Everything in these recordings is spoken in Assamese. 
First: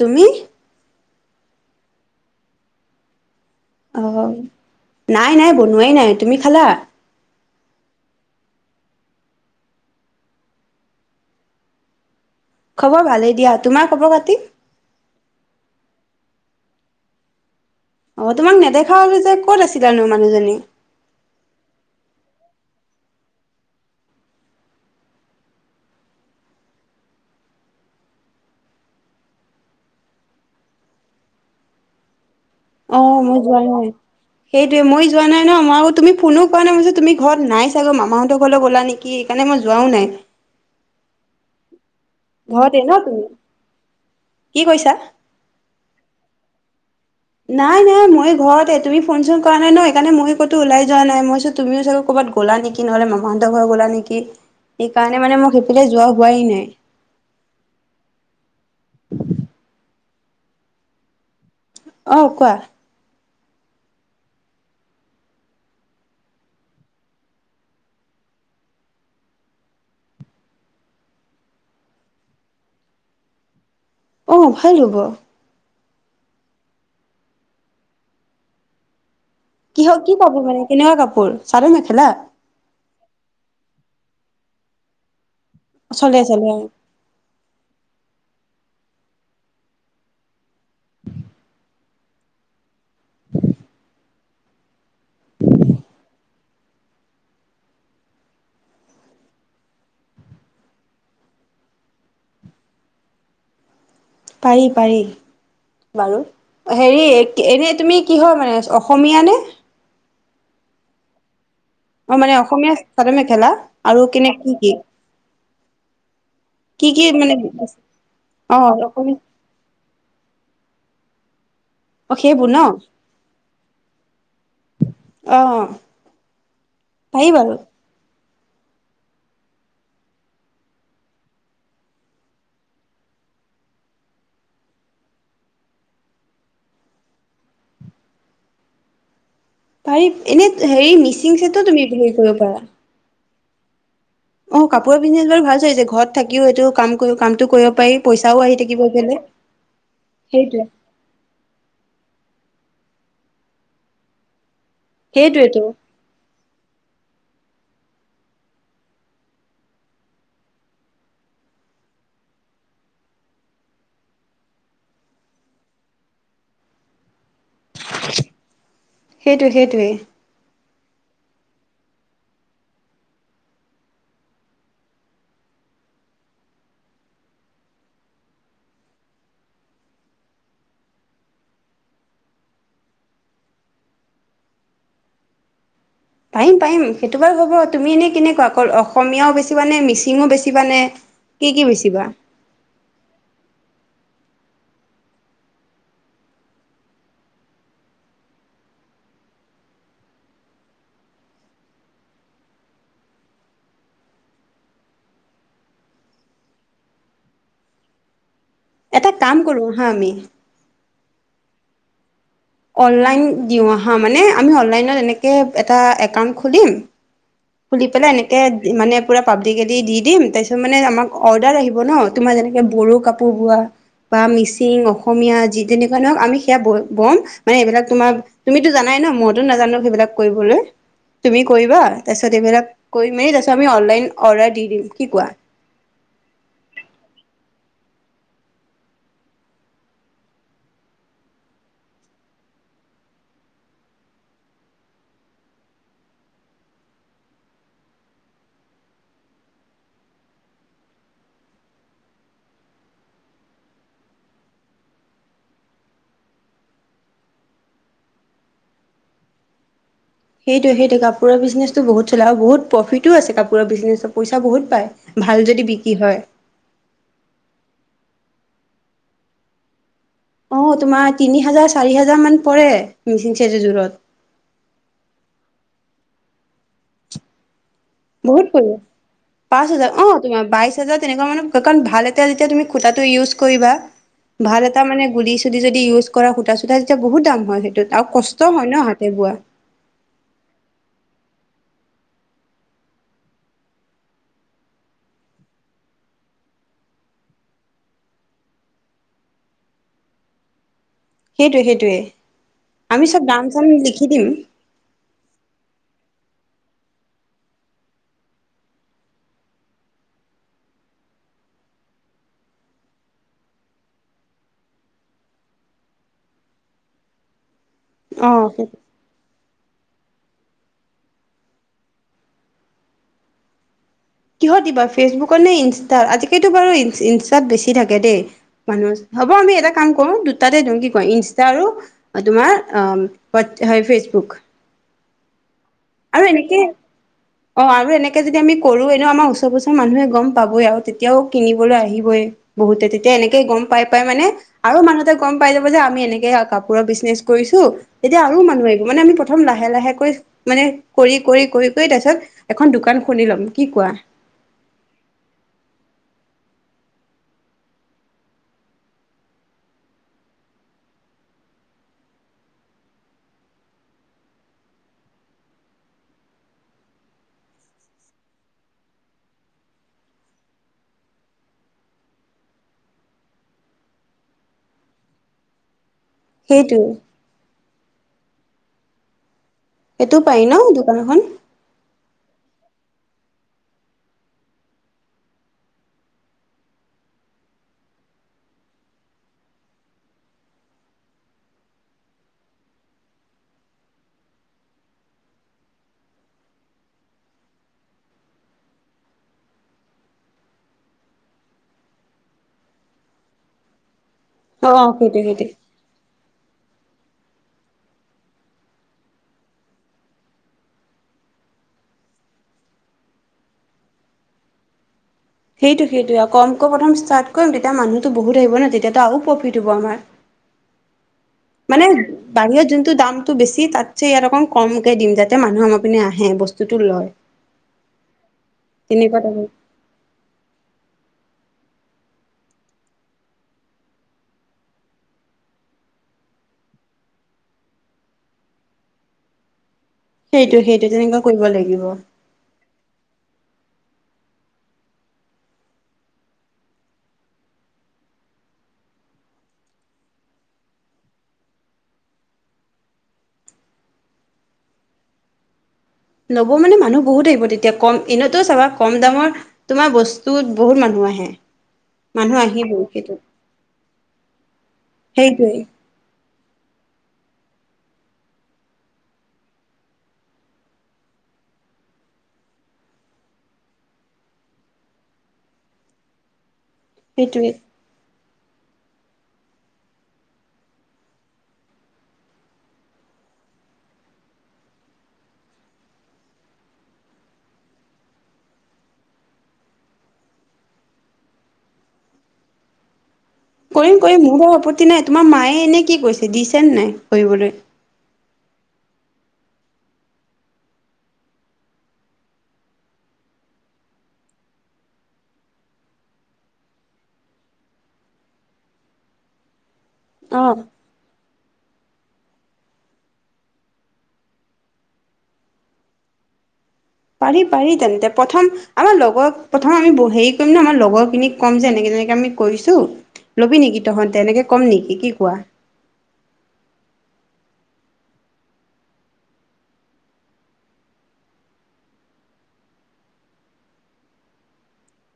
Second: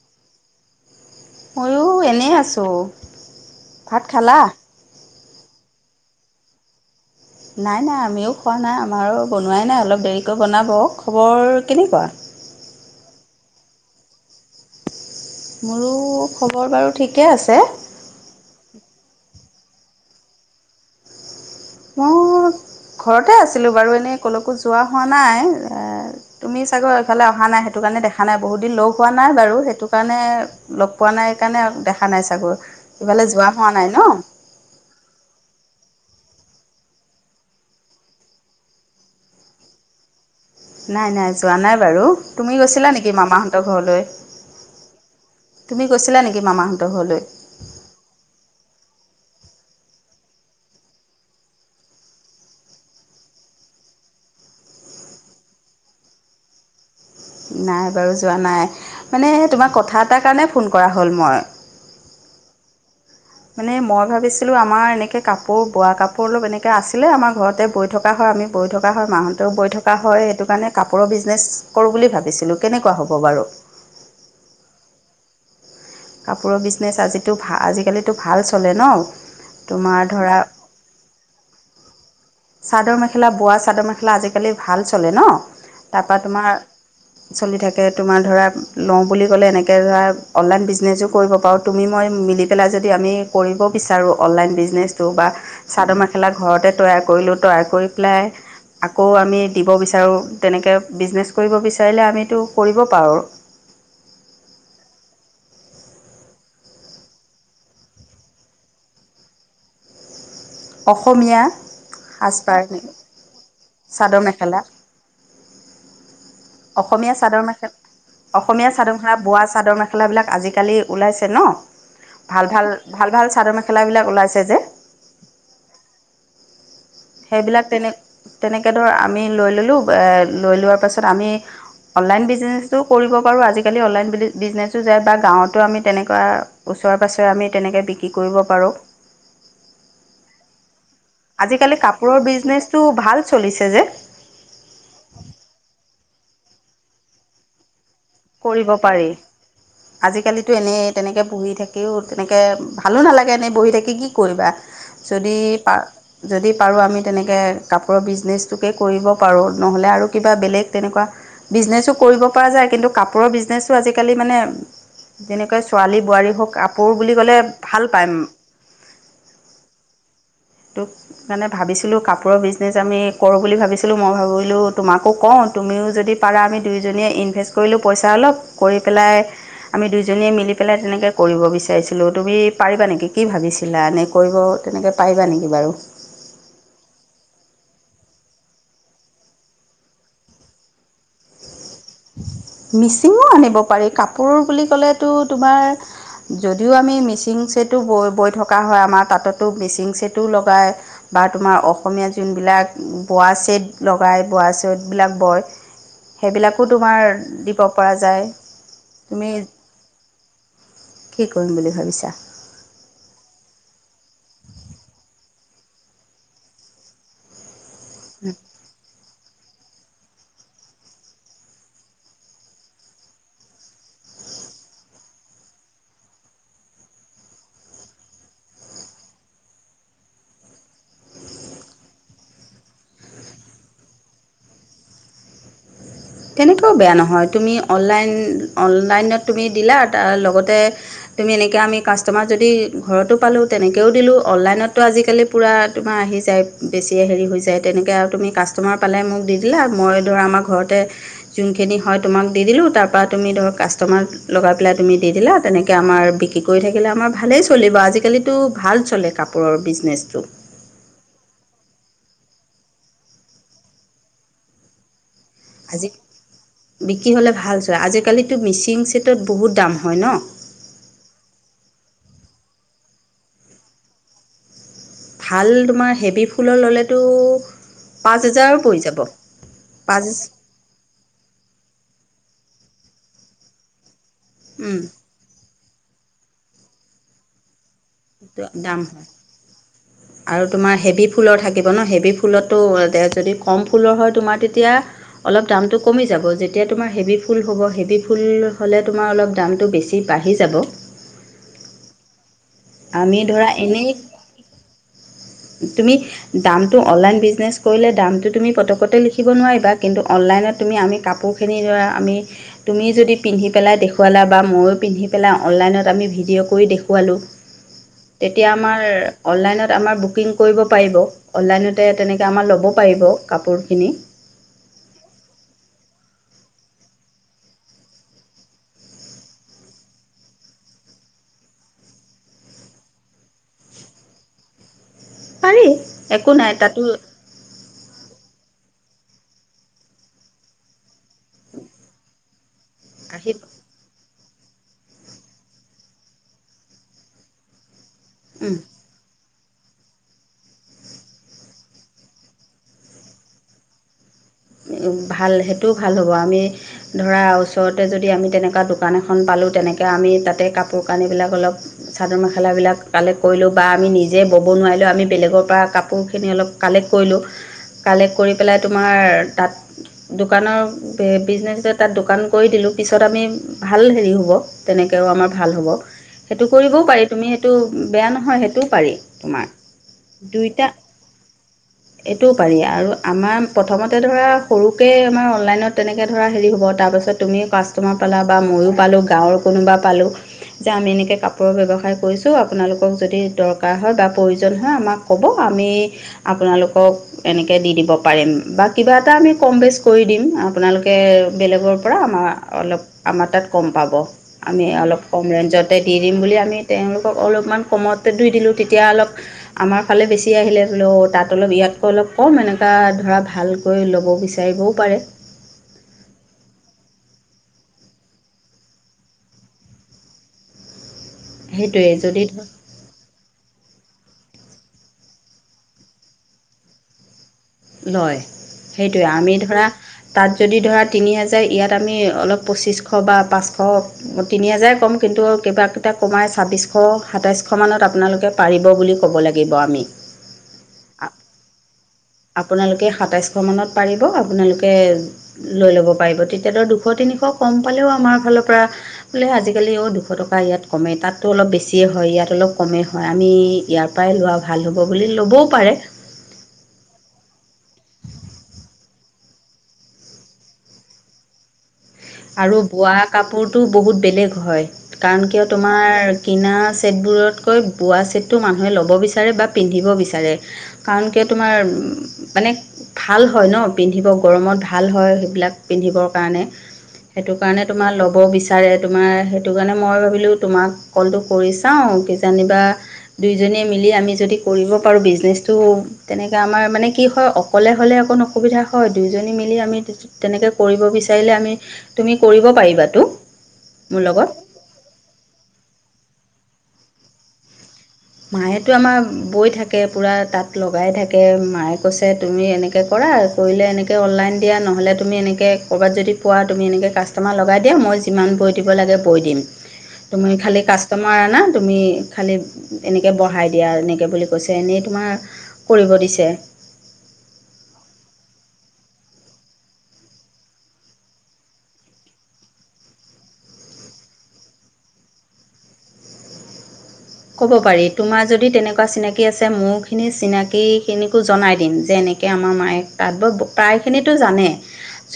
তুমি। ময়ো এনেই আছোঁ। অ ভাত খালা? নাই নাই বনোৱাই নাই। তুমি খালা? নাই নাই আমিও খোৱা নাই আমাৰো বনোৱাই নাই অলপ দেৰিকৈ বনাব। খবৰ কেনেকুৱা? খবৰ ভালেই দিয়া, তোমাৰ খবৰ খাতি? মোৰো খবৰ বাৰু ঠিকেই আছে। অ', তোমাক নেদেখা হলো যে, ক'ত আছিলানো মানুহজনী? মোৰ ঘৰতে আছিলোঁ বাৰু এনেই ক'লেকো যোৱা হোৱা নাই তুমি চাগৈ এইফালে অহা নাই সেইটো কাৰণে। কাৰণে দেখা নাই বহুত দিন লগ হোৱা নাই বাৰু সেইটো কাৰণে লগ পোৱা নাই স কাৰণে দেখা নাই চাগৈ। অ' ইফালে মই যোৱা হোৱা নাই ন সেইটোোৱে মই যোৱা নাই ন মই তুমি। কোনো কাৰ নে মইছো তুমি ঘৰত নাই চাগৈ মামাহঁতৰ ঘৰলৈ ওলা নেকি সেইণে মই যোৱাও নাই। নাই নাই যোৱা নাই বাৰু। তুমি ঘৰতে গৈছিলা ন নেকি তুমি মামাহতৰ ঘৰলৈ কি কৈছা তুমি গৈছিলা নেকি মামাহত। নাই নাই মই ঘৰততে তুমি ফোন চোন কৰা নাই ন এইকাৰণে মই কতো ওলাই যোৱা নাই মই তুমিও চাগ কব। গ'লা নেকি, নহ'লে মামাহতৰ ঘৰ গ'লা নেকি! সেইকাৰণে মানে মোক সেইফালে যোৱা হোৱাই নাই। নাই বাৰু যোৱা নাই। মানে তোমাক কথা এটাৰ কাৰণে ফোন কৰা হ'ল মই। অ', কোৱা। মানে মই ভাবিছিলোঁ আমাৰ এনেকে কাপোৰ বোৱা কাপোৰ অলপ এনেকে আছিলে আমাৰ ঘৰতে বৈ থকা হয়। আমি বৈ থকা হয় মাহতেও বৈ থকা হয়, সেইটো কাৰণে কাপোৰৰ বিজনেছ কৰো বুলি ভাবিছিলো, কেনেকুৱ হ'ব বাৰু? বাৰু। অহ, ভাল হ'ব। কাপোৰৰ বিজনেছ আজো, ভ, আজিকালিতো ভাল চলে ন? কিহ তোমাৰ কি ধৰা পাব মানে কেনেকুৱা কাপোৰ? চাদৰ মেখেলা? চাদৰ মেখেলা, বোৱা চাদৰ মেখেলা আজিকালি ভাল চলে ন? তাৰপৰা চলে তোমাৰ চলে চলি থাকে তোমাৰ ধৰা লওঁ বুলি ক'লে এনেকে ধৰা অনলাইন বিজনেছো কৰিব পাৰোঁ তুমি মই মিলি পেলাই যদি আমি কৰিব বিচাৰোঁ অনলাইন বিজনেছটো বা চাদৰ মেখেলা ঘৰতে তৈয়াৰ কৰিলো টয়াৰ কৰি পেলাই আকৌ আমি দিব বিচাৰোঁ তেনেকে বিজনেছ কৰিব বিচাৰিলে আমিতো কৰিব পাৰোঁ। পাৰি পাৰি। বাৰু। হেৰি এনে তুমি কিহৰ হয় মানে অসমীয়া নে? অসমীয়া। অ', মানে সাজপাৰ অসমীয়া চাদৰ মেখেলা আৰু চাদৰ কেনে কি মেখেলা কি? কি কি অসমীয়া মানে চাদৰ মেখেল, অ অসমীয়া চাদৰ মেখেলা অসমীয়া বোৱা চাদৰ মেখেলা বিলাক আজালি কালি ওলাইছে ন? অ সেইবোৰ ভাল ন ভাল, ভাল ভাল চাদৰ মেখেলাবিলাক ওলাইছে যে। অ পাৰি বাৰু সেইবিলাক তেনে তেনেকে ধৰ আমি লৈ ল'লো, লৈ লোৱাৰ পাছত আমি অনলাইন বিজনেছো কৰিব পাৰো আজিকালি অনলাইন বিজনেচো যায় বা গাঁৱতো আমি তেনেকুৱা চোৱাৰ পাছৰে আমি তেনেকৈ বিক্ৰী কৰিব পাৰোঁ। পাৰি এনে হেৰি মিচিং চেতও আজিকালি তুমি হেৰি কাপোৰৰ কৰিব পাৰা। বিজনেচটো ভাল চলিছে যে। অ কাপোৰৰ বিজনেছ বাৰু ভাল চলিছে ঘৰত থাকিও এইটো কাম কামটো কৰিব পাৰি। পইচাও আহি কৰিব থাকিব পাৰি। এইফালে আজিকালিটো সেইটোৱে এনেই তেনেকে বহি থাকিও তেনেক ভালো নালাগে এনেই বহি থাকি কি কৰিবা। যদি সেইটোৱেতো পা, যদি পাৰো আমি তেনেকে কাপোৰৰ বিজনেচটোকে কৰিব পাৰো, নহলে বেলেগ তেনেকুৱা বিজনেছো কৰিব পৰা যায় কিন্তু কাপোৰৰ বিজনেছো আজিকালি মানে যেনেকৈ ছোৱালী বোৱাৰী হওক কাপোৰ বুলি ক'লে ভাল পায় সেইটোৱে, সেইটোৱে। তোক মানে ভাবিছিলো কাপোৰৰ বিজনেছ আমি কৰোঁ বুলি ভাবিছিলো, মই ভাবিলোঁ তোমাকো কওঁ তোক তুমিও যদি পাৰা আমি দুইজনীয়ে ইনভেষ্ট কৰিলোঁ পইচা অলপ কৰি পেলাই আমি দুইজনীয়ে মিলি পেলাই। তেনেকৈ কৰিব বিচাৰিছিলোঁ তুমি পাৰিবা নেকি কি ভাবিছিলা নে কৰিব তেনেকৈ পাৰিবা নেকি। বাৰু। পাৰিম পাৰিম সেইটো বাৰু হ'ব তুমি এনে কেনেকুৱা অকল অসমীয়াই বেছি বানে মিচিং বেছিবানে। কি কি বেছি। মিচিঙো আনিব পাৰি কাপোৰ বুলি ক'লেতো তোমাৰ। যদিও আমি মিচিং চেটটো বৈ বৈ থকা হয় আমাৰ তাঁততো মিচিং চেটো লগাই। বা তোমাৰ অসমীয়া যোনবিলাক বোৱা চেট লগাই বোৱা চেটবিলাক বয়। সেইবিলাকো তোমাৰ দিব পৰা যায়। এটা তুমি কাম কৰো হা আমি। কি কৰিম বুলি ভাবিছা? অনলাইন দিওঁ আহা, মানে আমি অনলাইনত এনেকে এটা একাউণ্ট খুলিম খুলি পেলাই এনেকে মানে পুৰা পাব আতি কালি দি দিম তাৰপিছত মানে আমাক অৰ্ডাৰ আহিব ন? তোমাৰ যেনেকে বড়ো কাপোৰ বোৱা। বা মিচিং অসমীয়া যি তেনেকুৱা নহক আমি সেয়া বম, মানে এইবিলাক তোমাৰ, তুমিতো জানাই নাই ন মইতো নাজানো সেইবিলাক কৰিবলৈ। তুমি কৰিবা। তাৰ পিছত এইবিলাক কৈ মেলি তাৰপিছত আমি অনলাইন অৰ্ডাৰ দি দিম কি কোৱা। তেনেকৈ বেয়া নহয় তুমি অনলাইন অনলাইনত তুমি দিলা তাৰ লগতে। তুমি এনেকে আমি কাষ্টমাৰ যদি ঘৰতো পালোঁ তেনেকেও দিলোঁ অনলাইনতো আজিকালি পুৰা তোমাৰ। আহি যায় বেছিয়ে হেৰি হৈ যায় তেনেকৈ আৰু তুমি কাষ্টমাৰ পালে মোক দি দিলা মই ধৰা আমাৰ ঘৰতে। যোনখিনি হয় তোমাক দি দিলোঁ তাৰপৰা তুমি ধৰ কাষ্টমাৰ লগাই পেলাই তুমি দি দিলা তেনেকে আমাৰ। আৰু বিক্ৰী কৰি থাকিলে আমাৰ ভালেই চলিব আজিকালিতো ভাল চলে কাপোৰৰ বিজনেছ। সেইটো সেইটো কাপোৰৰ বিজনেছটো বহুত চলে আৰু বহুত প্ৰফিটো আছে কাপোৰৰ বিজনেছত পইচা বহুত পায়। ভাল যদি আজি বিক্ৰী হয় বিক্ৰী হ'লে ভাল চলে আজিকালিতো মিচিং চেটত বহুত দাম হয় নহ। অহ তোমাৰ তিনি হাজাৰ চাৰি হাজাৰ মান পৰে মিচিং চেট এযোৰত। ভাল তোমাৰ হেভি ফুলৰ ল'লেতো। পাঁচ বহুত হেজাৰো পৰিব পৰি যাব পাঁচ হাজাৰ অ তোমাৰ বাইশ হাজাৰ তেনেকুৱা মানত কাৰণ ভাল এটা যেতিয়া তুমি। সূতাটো ইউচ কৰিবা ভাল উম, এটা মানে যদি গুডি সুডি ইউচ। কৰা সূতা চূতা তেতিয়া বহুত দাম হয় সেইটোত। আৰু কষ্ট হয় দাম ন হাতে বোৱা আৰু তোমাৰ হেভি ফুল থাকে। থাকিব নহ হেভি ফুলতো যদি কম ফুলৰ হয় তোমাৰ তেতিয়া অলপ দামটো কমি যাব। যেতিয়া তোমাৰ হেভি ফুল হ'ব হেভি ফুল হ'লে তোমাৰ অলপ দামটো বেছি বাঢ়ি যাব। সেইটোৱে সেইটোৱে আমি চব ধৰা দাম চাম এনেই লিখি দিম। তুমি দামটো অনলাইন বিজনেছ কৰিলে দামটো তুমি পতকতে লিখিব নোৱাৰিবা কিন্তু অনলাইন। তুমি আমি কাপোৰখিনি ধৰা আমি তুমি যদি পিন্ধি পেলাই দেখুৱালা বা মইও পিন্ধি পেলাই। অনলাইনত আমি ভিডিঅ' কৰি দেখুৱালোঁ। [inaudible] তেতিয়া সেইটো আমাৰ অনলাইনত আমাৰ বহুত। বুকিং কৰিব পাৰিব অনলাইনতে তেনেকৈ আমাৰ ল'ব পাৰিব কাপোৰখিনি। কিহত দিবা ফেচবুকত নে ইনষ্টাত আজিকালিতো বাৰু ইনষ্টাত বেছি থাকে দেই মানুহ। হ'ব আমি এটা কাম কৰোঁ দুটাতে দিওঁ কি কয় ইনষ্টা আৰু তোমাৰ হয় ফেচবুক। বুক। পাৰি। আৰু একো নাই এনেকে তাতো অ, আৰু এনেকে যদি আমি। কৰোঁ এনে আমাৰ ওচৰ পাছৰৰ মানুহে গম পাবই আৰু তেতিয়া। এতিয়াও কিনিবলৈ আহিবই বহুতে তেতিয়া এনেকে গম আহি পাই। তাৰমানে আৰু মানুহতে গ'ম পাই যাব যে আমি এনেকে কাপোৰৰ বিজনেচ কৰিছোঁ। তেতিয়া আৰু মানুহ আহিব মানে আমি প্ৰথম লাহে লাহেকৈ। মানে কৰি কৰি কৰি কৰি তাৰপিছত এখন দোকান খুলি ল'ম কি কোৱা? ভাল সেইটোও ভাল হ'ব আমি ধৰা ওচৰতে যদি আমি তেনেকুৱা দোকান এখন পালোঁ। তেনেকে আমি তাতে কাপোৰ কানিবিলাক অলপ চাদৰ-মেখেলা বিলাক কালেক্ট কৰিলোঁ বা আমি নিজেই বহি। ব'ব নোৱাৰিলোঁ আমি বেলেগৰ পৰা কাপোৰখিনি অলপ কালেক্ট কৰিলোঁ, কালেক্ট কৰি পেলাই তোমাৰ তাত দোকানৰ বিজনেচ এ তাত দোকান কৰি দিলোঁ পিছত আমি ভাল হেৰি হ'ব তেনেকৈ তেওঁ আমাৰ ভাল হ'ব সেইটো কৰিবও পাৰি তুমি সেইটো বেয়া নহয় সেইটোও পাৰি তোমাৰ সেইটো পাৰি ন দুইটা দোকান এখন এইটোও পাৰি আৰু আমাৰ প্ৰথমতে ধৰা সৰুকৈ আমাৰ অনলাইনত তেনেকৈ ধৰা হেৰি হ'ব তাৰপাছত তুমি কাষ্টমাৰ পালা বা ময়ো পালোঁ। গাঁৱৰ কোনোবা পালো। যে আমি এনেকে কাপোৰৰ ব্যৱসায় কৰিছোঁ আপোনালোকক যদি দৰকাৰ হয় বা প্ৰয়োজন হয় আমাক ক'ব। আমি আপোনালোকক এনেকৈ দি দিব পাৰিম বা। কিবা এটা আমি কম বেছ কৰি দিম আপোনালোকে বেলেগৰ পৰা আমাৰ অলপ আমাৰ তাত কম পাব। আমি অ অলপ সেইটো কম সেইটো ৰেঞ্জতে দি দিম বুলি আমি। তেওঁলোকক অলপমান কমতে দি দিলোঁ। তেতিয়া অলপ আমাৰ ফালে বেছি আহিলে ধৰিলেও তাত অলপ ইয়াত। [unintelligible] অলপ কম এনেকুৱা ধৰা ভালকৈ ল'ব বিচাৰিবও পাৰে। সেইটো সেইটো আৰু কমকৈ প্ৰথম ষ্টাৰ্ট কৰিম তেতিয়া মানুহটো বহুত আহিব নহ তেতিয়াতো আৰু প্ৰফিট হ'ব আমাৰ। [inaudible] মানে সেইটোৱে যদি ধৰা বাহিৰত যোনটো দামতটো বেছি তাত ইয়াত অকণ কমকে দিম যাতে মানুহপিনে আহে বস্তুতটো লয়। লয়, সেইটোৱে তেনেকুৱা আমি টাইপৰ ধৰা তাত যদি ধৰা তিনি হাজাৰ ইয়াত তাত আমি অলপ পঁচিছশ বা পাঁচশ তিনি হাজাৰ ক'ম কিন্তু কিবা কেইটা কমাই ছাব্বিছশ এশ সাতাইছশ মানত আপোনালোকে পাৰিব বুলি ক'ব লাগিব আমি সেইটো সেইটো তেনেকুৱা কৰিব লাগিব। আপোনালোকে সাতাইশ মানত পাৰিব আপোনালোকে লৈ ল'ব পাৰিব, তেতিয়া দুশ তিনি এশ কম পালেও আমাৰ ফালৰ পৰা বোলে আজিকালিও দুশ টকা ইয়াত কমে তাতো অলপ বেছিয়ে হয়। ইয়াত অলপ কমেই হয় আমি ইয়াৰ পৰাই লোৱা ভাল হ'ব বুলি ল'বও পাৰে। ল'ব মানে মানুহ বহুত আহিব তেতিয়া কম এনেতো চাবা কম দামৰ তোমাৰ বস্তুত বহুত মানুহ আহে। [inaudible] আৰু আহিবই বোৱা সেইটো কাপোৰটো বহুত বেলেগ হয় কাৰণ কিয় সেইটোৱে তোমাৰ কিনা ছেটবোৰতকৈ বোৱা ছেটটো মানুহে ল'ব বিচাৰে বা পিন্ধিব বিচাৰে কাৰণ মানে ভাল হয় ন পিন্ধিব গৰমত ভাল হয় সেইবিলাক পিন্ধব কাৰণে মানে সেইটো সেইটোৱে কাৰণে তুমাৰ ল'ব বিচা বিছাৰে‌ তুমাৰ সেইটো কাৰণে মই ভাবিলো তুমাক কলটো কৰি চাও, জানিবা দুয়োজনী মি আমি যদি কৰিব পাৰো বিজনেছটো তেনেকে আমাৰ মানে কি হয় অকলে হ'লে অকন অশুবিধা সুবিধা হয় দুইজনী মিলি আমি তেনেকে কৰিব বিচাৰিলে আমি তুমি কৰিব পাৰিবাটো। কৰিম কৰিম মোৰ বাৰু আপত্তি নাই তোমাৰ মায়ে এনে কি কৰিছে দিছে ন নাই কৰিবলৈ মায়েতো আমাৰ বৈ থাকে পুৰা তাত লগাই থাকে মায়ে কৈছে তুমি এনেকে কৰা কৰিলে এনেকে অনলাইন দিয়া নহ'লে তুমি এনেকে ক'ৰবাত যদি পোৱা তুমি এনেকে কাষ্টমাৰ লগাই দিয়া মই যিমান বৈ দিব লাগে বৈ দিম তুমি অ খালী কাষ্টমাৰ আনা তুমি খালী এনেকৈ বঢ়াই দিয়া এনেকৈ বুলি কৈছে এনেই তোমাৰ কৰিব দিছে। পাৰি পাৰি তেন্তে প্ৰথম আমাৰ লগৰ প্ৰথম আমি হেৰি কৰিম ন আমাৰ লগৰখিনি ক'ম যে এনেকে। এনেকে আমি কৰিছো ল'বি নেকি তহঁতে তেনেকে ক'ম নেকি কি কোৱা। ক'ব পাৰি তোমাৰ যদি তেনেকুৱা চিনাকি আছে মোৰ খিনি চিনি খিনিকো জনাই দিম যেনে এনেকে আমাৰ মায়ে তাত বয়, প্ৰায় খিনি‌টো জানে,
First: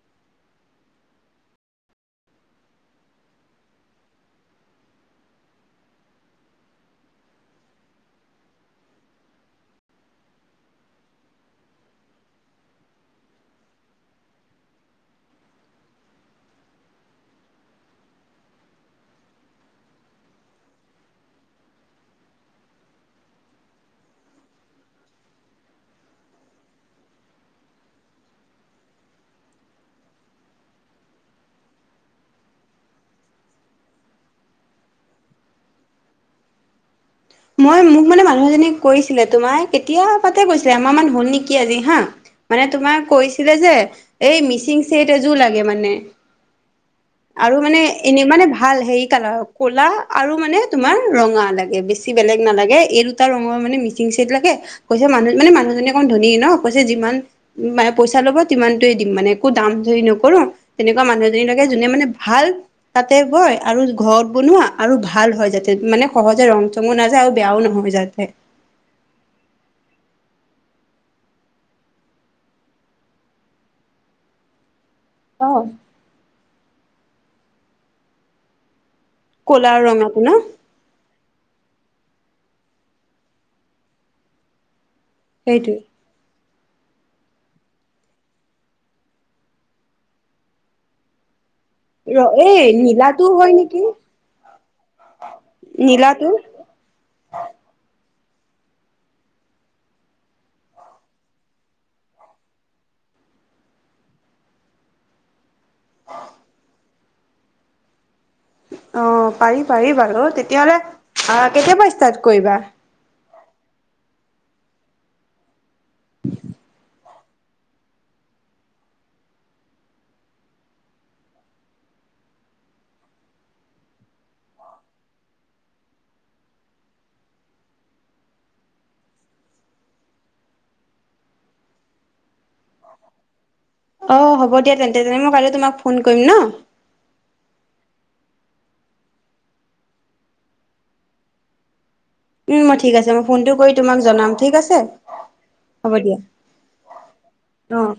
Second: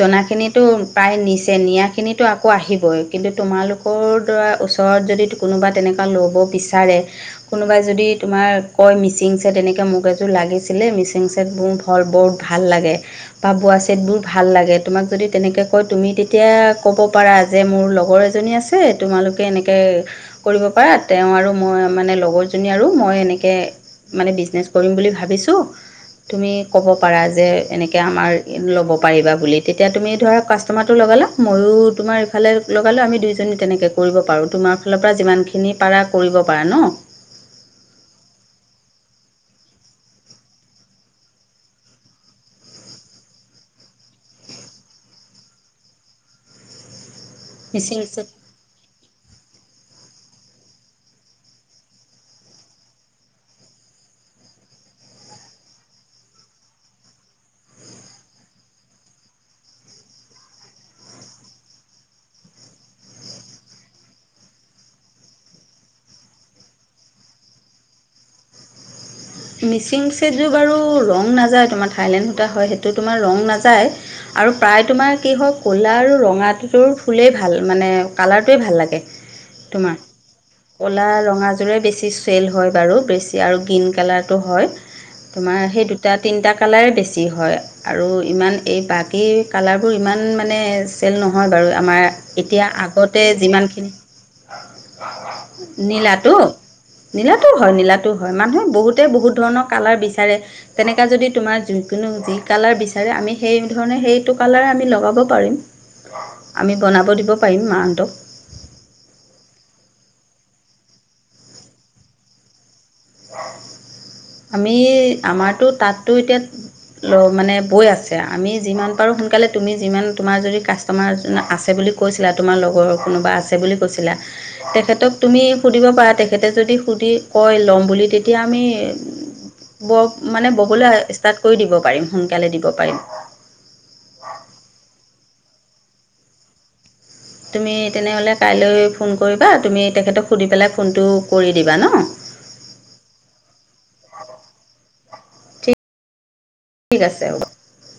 জনা‌ খিনিয়েটো প্ৰায় নিছে সেইখিনিতো আকৌ আহিবই কিন্তু তোমালোকৰ দাৰ ওচৰত যদি কোনোবা তেনেকুৱা ল'ব বিচ পাৰে, কোনোবাই যদি তোমাৰ কয় মিচিং ছেট এনেকৈ মোক এযোৰ লাগিছিলে মিচিং ছেটবোৰ ভৰ ভাল লাগে বা বোৱা ছেটবোৰ ভাল লাগে তোমাক যদি তেনেকে কয় তুমি তেতিয়া ক'ব পাৰা যে, মোৰ লগৰ এজনী আছে তোমালোকে এনেকে কৰিব পাৰা তেওঁৰ আৰু, মই মানে লগৰজনী আৰু মই এনেকে মানে বিজনেছ কৰিম বুলি ভাবিছোঁ তুমি ক'ব পাৰা যে এনেকে আমাৰ লব পাৰিবা বুলি, তেতিয়া তুমি ধৰা কাস্তমা লগালা, ময়ো তোমাৰ ইফালে লগালো, আমি দুইজনী তেনেকৈ কৰিব পাৰোঁ। তোমাৰ ফালৰ পৰা যিমানখিনি পাৰা কৰিব পাৰা ন? মই মোক মানে মানুহ এজনীক কৈছিলে তোমাৰ কেতিয়াবাতে কৈছিলে, এমাহ মান হ'ল নেকি আজি হা। মানে তোমাক কৈছিলে যে এই মিচিং ছেট এযোৰ লাগে মানে। আৰু মানে মিচিং এনে ছেট মানে ভাল হেৰি কালাৰ ক'লা আৰু মানে তোমাৰ ৰঙা লাগে বে বেছি বেলেগ নালাগে, এই দুটা ৰঙৰ মানে মিচিং ছেত লাগে, কৈছে মানুহ মানে মানুহনে অকন ধনী ন, কৈছে মে পইচা ল'ব তিমানয়ে দিম মানে একো দাম ধৰি নকৰো তেনেকুৱা মানুহজনীক যোনে মান ভাল তাতে বয় আৰু ঘৰত বনোৱা, আৰু ভাল হয় যাতে, মানে সহজে ৰং তমো নাযায় আৰু বেয়াও নহ যতে মিচিং ছেটযোৰ বাৰু ৰং নাযায় তোমাৰ, থাইলেণ্ড সূতা হয় সেইটো তোমাৰ ৰং নাযায়। আৰু প্ৰায় তোমাৰ কি অ হয়ক ক'লা আৰু ৰঙাটোৰ ফুলেই ভাল মানে কালাৰটোৱেই ভাল লাগে। ক'লা আৰু তোমাৰ ৰঙাটো ন কলা ৰঙা যোৰে বেছি চেল হয় বাৰু বেছি আৰু গ্ৰীণ কালাৰটো হয়। তোমাৰ সেইটোৱে সেই দুটা তিনিটাত কালাৰে বেছি হয় আৰু ইমান এই বাকী কালাৰবোৰ ইমান মানে চেল নহয় বাৰু। আমাৰ ৰ এতিয়া এই আগতে নীলাটো হয় নেকি যিমানখিনি নীলাটো? নীলাতো হয়, নীলাাটো হয়, মানুহে বহুত বহুত ধৰণৰ কালাৰ বিচাৰে, তেনেকা যদি তোমাৰ য, কোনো যি কালাৰ বিচাৰে আমি সেই ধৰণে সেইটো কালাৰে আমি লগাব পাৰিম, আমি বনাব দিব পাৰিম [unintelligible] অ', পাৰি পাৰি বাৰু তেতিয়াহলে আহ কেতিয়াবা ষ্টাৰ্ট কৰিবা? আমি আমাৰতো তাতো এতিয়া ল মানে বৈ আছে আমি যিমান পাৰোঁ সোনকালে তুমি যিমান তোমাৰ যদি কাষ্টমাৰ আছে বুলি কৈ কৈছিলা, তোমাৰ লগৰ কোনোবা আছে বুলি কৈছিলা। তেখেতক তুমি সুধিব পাৰা কয় ল'ম বুলি তেতিয়া আমি ব মানে ববলৈ ষ্টাৰ্ট কৰি দিব পাৰিম, সোনকালে দিব পাৰিম। অ', হ'ব দিয়া তেন্তে তেনে মই কাইলে তোমাক ফোন কৰিম ন। তুমি তেনেহ'লে কাইলৈ ফোন কৰিবা, তুমি তেখেতক সুধি পেলাই ফোনটো কৰি দিবা ন। উম, মই ঠিক আছে মই ফোনটো কৰি তোমাক জনাম, ঠিক আছে? হ'ব দিয়া। ঠিক আছে হ'ব। অ'।